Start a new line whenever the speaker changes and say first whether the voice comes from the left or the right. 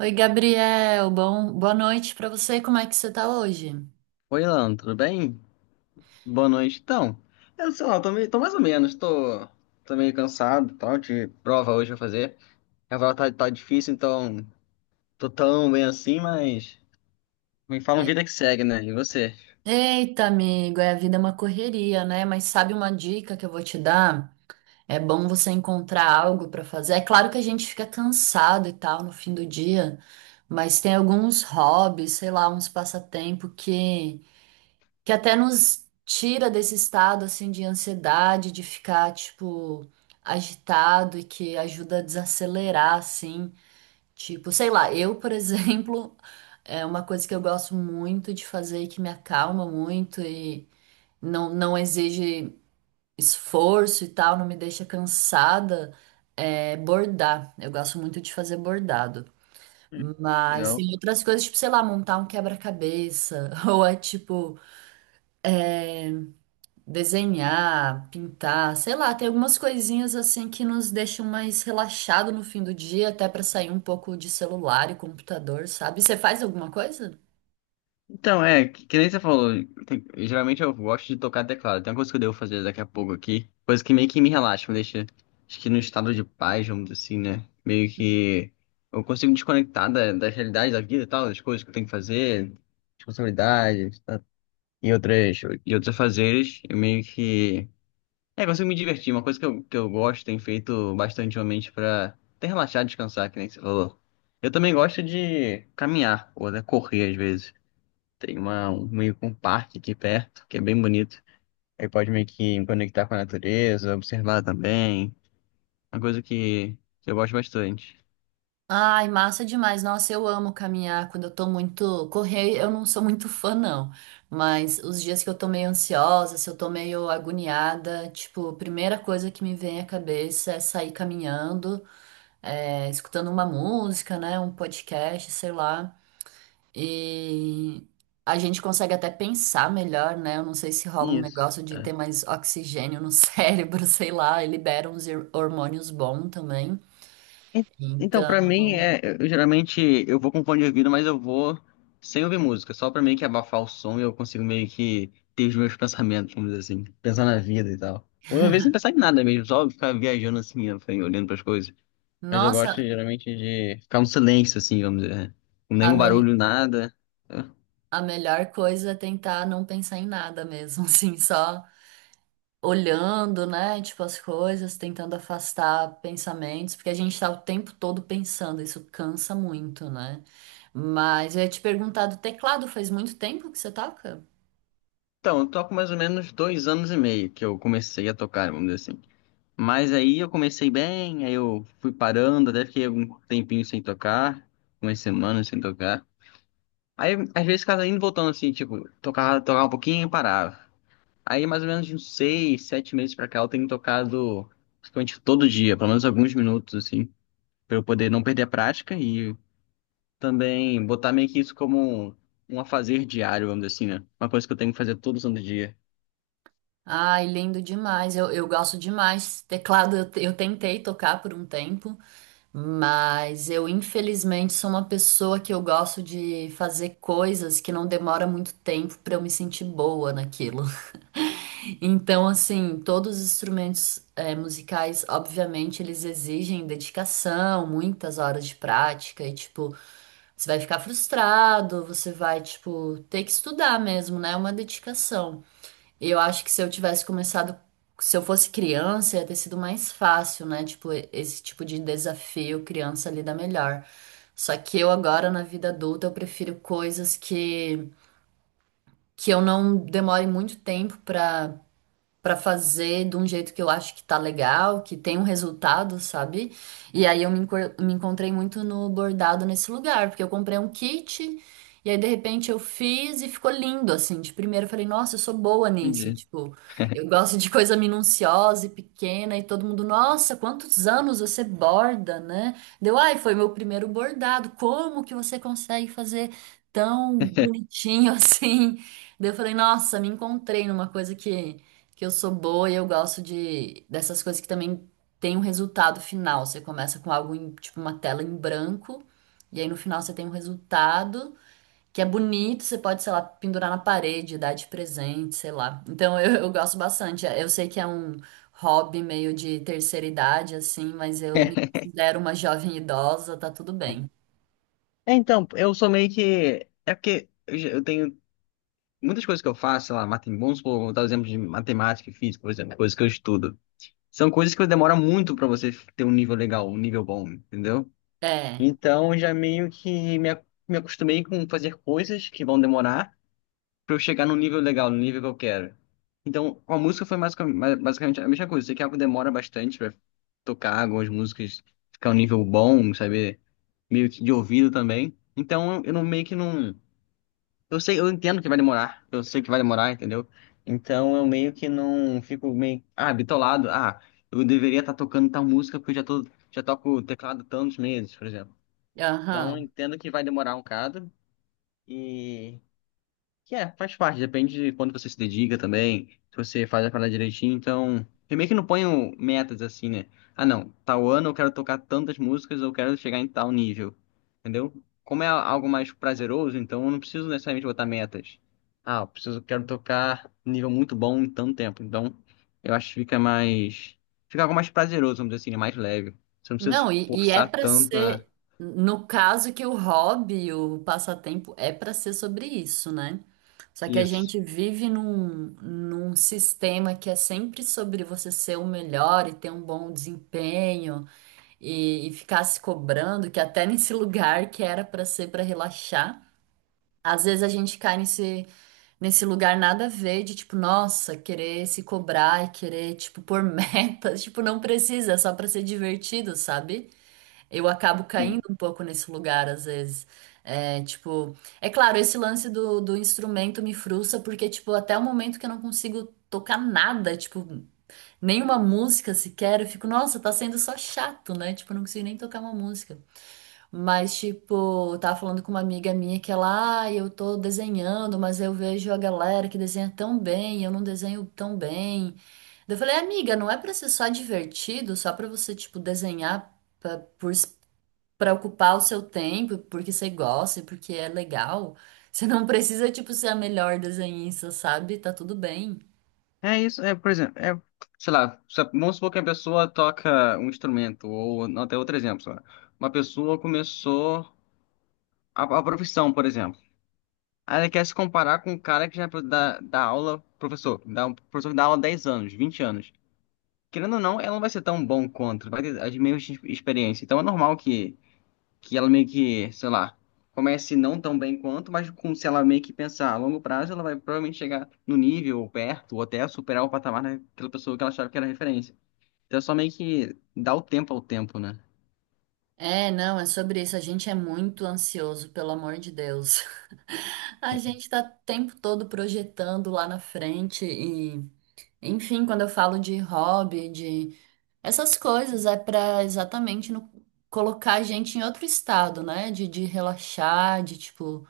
right: Oi, Gabriel. Bom, boa noite pra você. Como é que você tá hoje?
left: Oi, Alan, tudo bem? Boa noite. Então, eu sei lá, tô, meio, tô mais ou menos, tô, tô meio cansado, e tal, de prova hoje pra fazer. A prova tá difícil, então tô tão bem assim, mas me fala uma
right: E-
left: vida que segue, né? E você?
right: Eita, amigo, é, a vida é uma correria, né? Mas sabe uma dica que eu vou te dar? É bom você encontrar algo pra fazer. É claro que a gente fica cansado e tal no fim do dia, mas tem alguns hobbies, sei lá, uns passatempo que até nos tira desse estado assim de ansiedade, de ficar tipo agitado e que ajuda a desacelerar assim. Tipo, sei lá, eu, por exemplo, é uma coisa que eu gosto muito de fazer e que me acalma muito e não exige esforço e tal, não me deixa cansada, é bordar. Eu gosto muito de fazer bordado. Mas
left: Legal.
right: tem outras coisas, tipo, sei lá, montar um quebra-cabeça, ou é tipo desenhar, pintar, sei lá, tem algumas coisinhas assim que nos deixam mais relaxado no fim do dia, até pra sair um pouco de celular e computador, sabe? Você faz alguma coisa?
left: Então, é, que nem você falou, geralmente eu gosto de tocar teclado. Tem uma coisa que eu devo fazer daqui a pouco aqui, coisa que meio que me relaxa, me deixa, acho que num estado de paz, vamos dizer assim, né? Meio que eu consigo desconectar da realidade da vida e tal, das coisas que eu tenho que fazer, responsabilidades, tá? E outros afazeres, eu meio que, consigo me divertir. Uma coisa que eu gosto, tenho feito bastante ultimamente pra até relaxar, descansar, que nem você falou. Eu também gosto de caminhar, ou até correr às vezes. Tem meio que um parque aqui perto, que é bem bonito. Aí pode meio que me conectar com a natureza, observar também. Uma coisa que eu gosto bastante.
right: Ai, massa demais. Nossa, eu amo caminhar quando eu tô muito. Correr, eu não sou muito fã, não. Mas os dias que eu tô meio ansiosa, se eu tô meio agoniada, tipo, a primeira coisa que me vem à cabeça é sair caminhando, é, escutando uma música, né? Um podcast, sei lá. E a gente consegue até pensar melhor, né? Eu não sei se rola um
left: Isso.
right: negócio de
left: É.
right: ter mais oxigênio no cérebro, sei lá, e libera uns hormônios bons também.
left: E- Então, pra mim,
right: Então.
left: geralmente eu vou com fone de ouvido, mas eu vou sem ouvir música, só pra meio que abafar o som e eu consigo meio que ter os meus pensamentos, vamos dizer assim, pensar na vida e tal. Ou às vezes não pensar em nada mesmo, só ficar viajando assim, ó, olhando pras coisas. Mas eu gosto
right: Nossa,
left: geralmente de ficar um silêncio, assim, vamos dizer. Com
right: A,
left: nenhum
right: mel-
left: barulho, nada.
right: a melhor coisa é tentar não pensar em nada mesmo, assim, só olhando, né, tipo, as coisas, tentando afastar pensamentos, porque a gente tá o tempo todo pensando, isso cansa muito, né? Mas eu ia te perguntar do teclado, faz muito tempo que você toca?
left: Então, eu toco mais ou menos 2 anos e meio que eu comecei a tocar, vamos dizer assim. Mas aí eu comecei bem, aí eu fui parando, até fiquei algum tempinho sem tocar, umas semanas sem tocar. Aí, às vezes, ficava indo e voltando assim, tipo, tocava um pouquinho e parava. Aí, mais ou menos de uns 6, 7 meses pra cá, eu tenho tocado praticamente todo dia, pelo menos alguns minutos, assim, pra eu poder não perder a prática e também botar meio que isso como um afazer diário, vamos dizer assim, né? Uma coisa que eu tenho que fazer todo santo dia.
right: Ai, lindo demais, eu gosto demais. Teclado eu tentei tocar por um tempo, mas eu, infelizmente, sou uma pessoa que eu gosto de fazer coisas que não demora muito tempo para eu me sentir boa naquilo. Então, assim, todos os instrumentos musicais, obviamente, eles exigem dedicação, muitas horas de prática e, tipo, você vai ficar frustrado, você vai, tipo, ter que estudar mesmo, né? É uma dedicação. E eu acho que se eu fosse criança, ia ter sido mais fácil, né? Tipo, esse tipo de desafio, criança lida melhor. Só que eu agora na vida adulta eu prefiro coisas que eu não demore muito tempo pra para fazer de um jeito que eu acho que tá legal, que tem um resultado, sabe? E aí me encontrei muito no bordado nesse lugar, porque eu comprei um kit e aí de repente eu fiz e ficou lindo assim. De primeiro eu falei, nossa, eu sou boa nisso,
left: Entendi.
right: tipo, eu gosto de coisa minuciosa e pequena e todo mundo, nossa, quantos anos você borda, né? Deu, ai, foi meu primeiro bordado. Como que você consegue fazer tão bonitinho assim? Daí eu falei, nossa, me encontrei numa coisa que eu sou boa e eu gosto de dessas coisas que também tem um resultado final. Você começa com algo em, tipo uma tela em branco e aí no final você tem um resultado que é bonito, você pode, sei lá, pendurar na parede, dar de presente, sei lá. Então eu gosto bastante. Eu sei que é um hobby meio de terceira idade assim, mas eu me considero uma jovem idosa, tá tudo bem.
left: É, então, eu sou meio que. É porque eu tenho muitas coisas que eu faço, sei lá, vamos supor, vou dar o exemplo de matemática e física, por exemplo, coisas que eu estudo. São coisas que demora muito pra você ter um nível legal, um nível bom, entendeu?
right: É.
left: Então, eu já meio que me acostumei com fazer coisas que vão demorar. Pra eu chegar num nível legal, no nível que eu quero. Então, com a música foi basicamente a mesma coisa. Sei que algo demora bastante pra tocar algumas músicas, ficar um nível bom, saber meio que de ouvido também. Então, eu não meio que não. Eu sei, eu entendo que vai demorar. Eu sei que vai demorar, entendeu? Então, eu meio que não fico meio, ah, bitolado. Ah, eu deveria estar tocando tal música porque já toco teclado tantos meses, por exemplo. Então, eu
right: Aham.
left: entendo que vai demorar um bocado. E que é, faz parte, depende de quando você se dedica também, se você faz a parada direitinho, então. Eu meio que não ponho metas assim, né? Ah, não, tal ano eu quero tocar tantas músicas, eu quero chegar em tal nível. Entendeu? Como é algo mais prazeroso, então eu não preciso necessariamente botar metas. Ah, eu preciso, quero tocar nível muito bom em tanto tempo. Então, eu acho que fica mais. Fica algo mais prazeroso, vamos dizer assim, né? Mais leve. Você não precisa
right: Não,
left: se
right: e é
left: forçar
right: pra
left: tanto a
right: ser, no caso que o hobby, o passatempo, é pra ser sobre isso, né? Só que a
left: isso.
right: gente vive num sistema que é sempre sobre você ser o melhor e ter um bom desempenho e ficar se cobrando, que até nesse lugar que era pra ser pra relaxar, às vezes a gente cai nesse lugar nada a ver de tipo, nossa, querer se cobrar e querer, tipo, pôr metas, tipo, não precisa, é só pra ser divertido, sabe? Eu acabo caindo um pouco nesse lugar, às vezes. É, tipo, é claro, esse lance do instrumento me frustra, porque, tipo, até o momento que eu não consigo tocar nada, tipo, nenhuma música sequer, eu fico, nossa, tá sendo só chato, né? Tipo, eu não consigo nem tocar uma música. Mas, tipo, eu tava falando com uma amiga minha que ela, ah, eu tô desenhando, mas eu vejo a galera que desenha tão bem, eu não desenho tão bem. Daí eu falei, amiga, não é pra ser só divertido, só pra você, tipo, desenhar pra- por para ocupar o seu tempo, porque você gosta e porque é legal. Você não precisa, tipo, ser a melhor desenhista, sabe? Tá tudo bem.
left: É isso, é, por exemplo, é, sei lá, vamos supor que a pessoa toca um instrumento, ou não, até outro exemplo, sei lá. Uma pessoa começou a profissão, por exemplo. Aí ela quer se comparar com um cara que já dá aula, um professor que dá aula há 10 anos, 20 anos. Querendo ou não, ela não vai ser tão bom quanto, vai ter as mesmas experiências. Então é normal que ela meio que, sei lá, comece não tão bem quanto, mas com se ela meio que pensar a longo prazo, ela vai provavelmente chegar no nível, ou perto, ou até superar o patamar daquela pessoa que ela achava que era referência. Então é só meio que dar o tempo ao tempo, né?
right: É, não, é sobre isso. A gente é muito ansioso, pelo amor de Deus. A gente tá o tempo todo projetando lá na frente e, enfim, quando eu falo de hobby, de essas coisas, é pra exatamente colocar a gente em outro estado, né? De relaxar, de, tipo,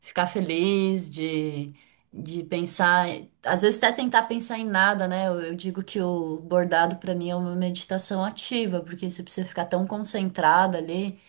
right: ficar feliz, de pensar, às vezes até tentar pensar em nada, né? Eu digo que o bordado para mim é uma meditação ativa, porque você precisa ficar tão concentrada ali,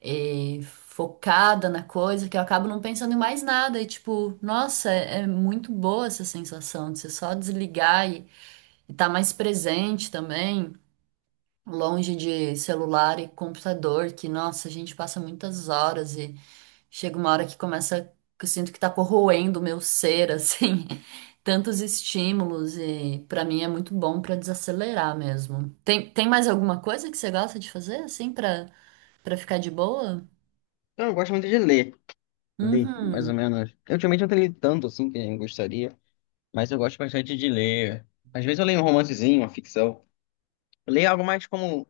right: focada na coisa, que eu acabo não pensando em mais nada. E tipo, nossa, é muito boa essa sensação de você só desligar e estar mais presente também. Longe de celular e computador, que, nossa, a gente passa muitas horas. Chega uma hora que eu sinto que tá corroendo o meu ser, assim, tantos estímulos e pra mim é muito bom pra desacelerar mesmo. Tem mais alguma coisa que você gosta de fazer, assim, pra para ficar de boa?
left: Então, eu gosto muito de ler. Ler, mais ou
right: Uhum.
left: menos. Eu, ultimamente não tenho lido tanto assim que eu gostaria, mas eu gosto bastante de ler. Às vezes eu leio um romancezinho, uma ficção. Leia algo mais como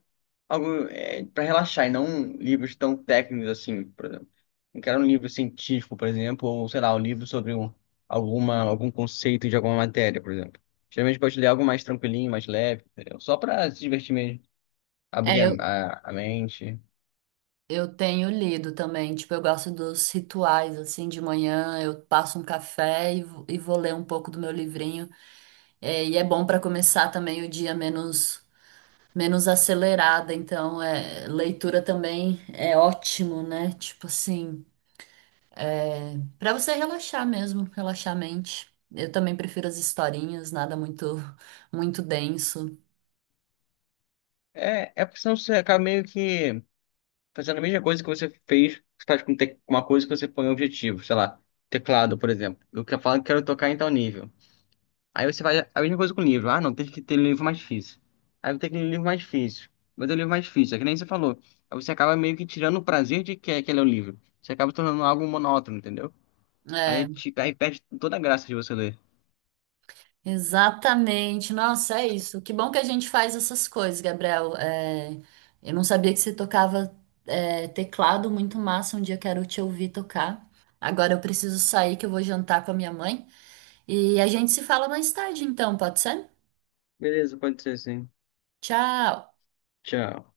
left: algo é, para relaxar e não livros tão técnicos assim, por exemplo. Não quero um livro científico, por exemplo, ou sei lá, um livro sobre um, alguma, algum conceito de alguma matéria, por exemplo. Geralmente eu gosto de ler algo mais tranquilinho, mais leve, entendeu? Só para se divertir mesmo,
right: É,
left: abrir a, a mente.
right: eu tenho lido também, tipo, eu gosto dos rituais, assim, de manhã, eu passo um café e, vou ler um pouco do meu livrinho, é, e é bom pra começar também o dia menos acelerada, então é, leitura também é ótimo, né? Tipo assim, pra você relaxar mesmo, relaxar a mente. Eu também prefiro as historinhas, nada muito denso.
left: É, é porque senão você acaba meio que fazendo a mesma coisa que você fez, você faz uma coisa que você põe um objetivo, sei lá, teclado, por exemplo. Eu falo que quero tocar em tal nível. Aí você vai a mesma coisa com o livro. Ah, não, tem que ter livro mais difícil. Aí tem que ter livro mais difícil. Mas é o livro mais difícil, é que nem você falou. Aí você acaba meio que tirando o prazer de que aquele é o livro. Você acaba tornando algo monótono, entendeu?
right: É,
left: Aí perde toda a graça de você ler.
right: exatamente. Nossa, é isso. Que bom que a gente faz essas coisas, Gabriel. É, eu não sabia que você tocava teclado, muito massa. Um dia quero te ouvir tocar. Agora eu preciso sair, que eu vou jantar com a minha mãe. E a gente se fala mais tarde, então, pode ser?
left: Beleza, pode ser sim.
right: Tchau!
left: Tchau.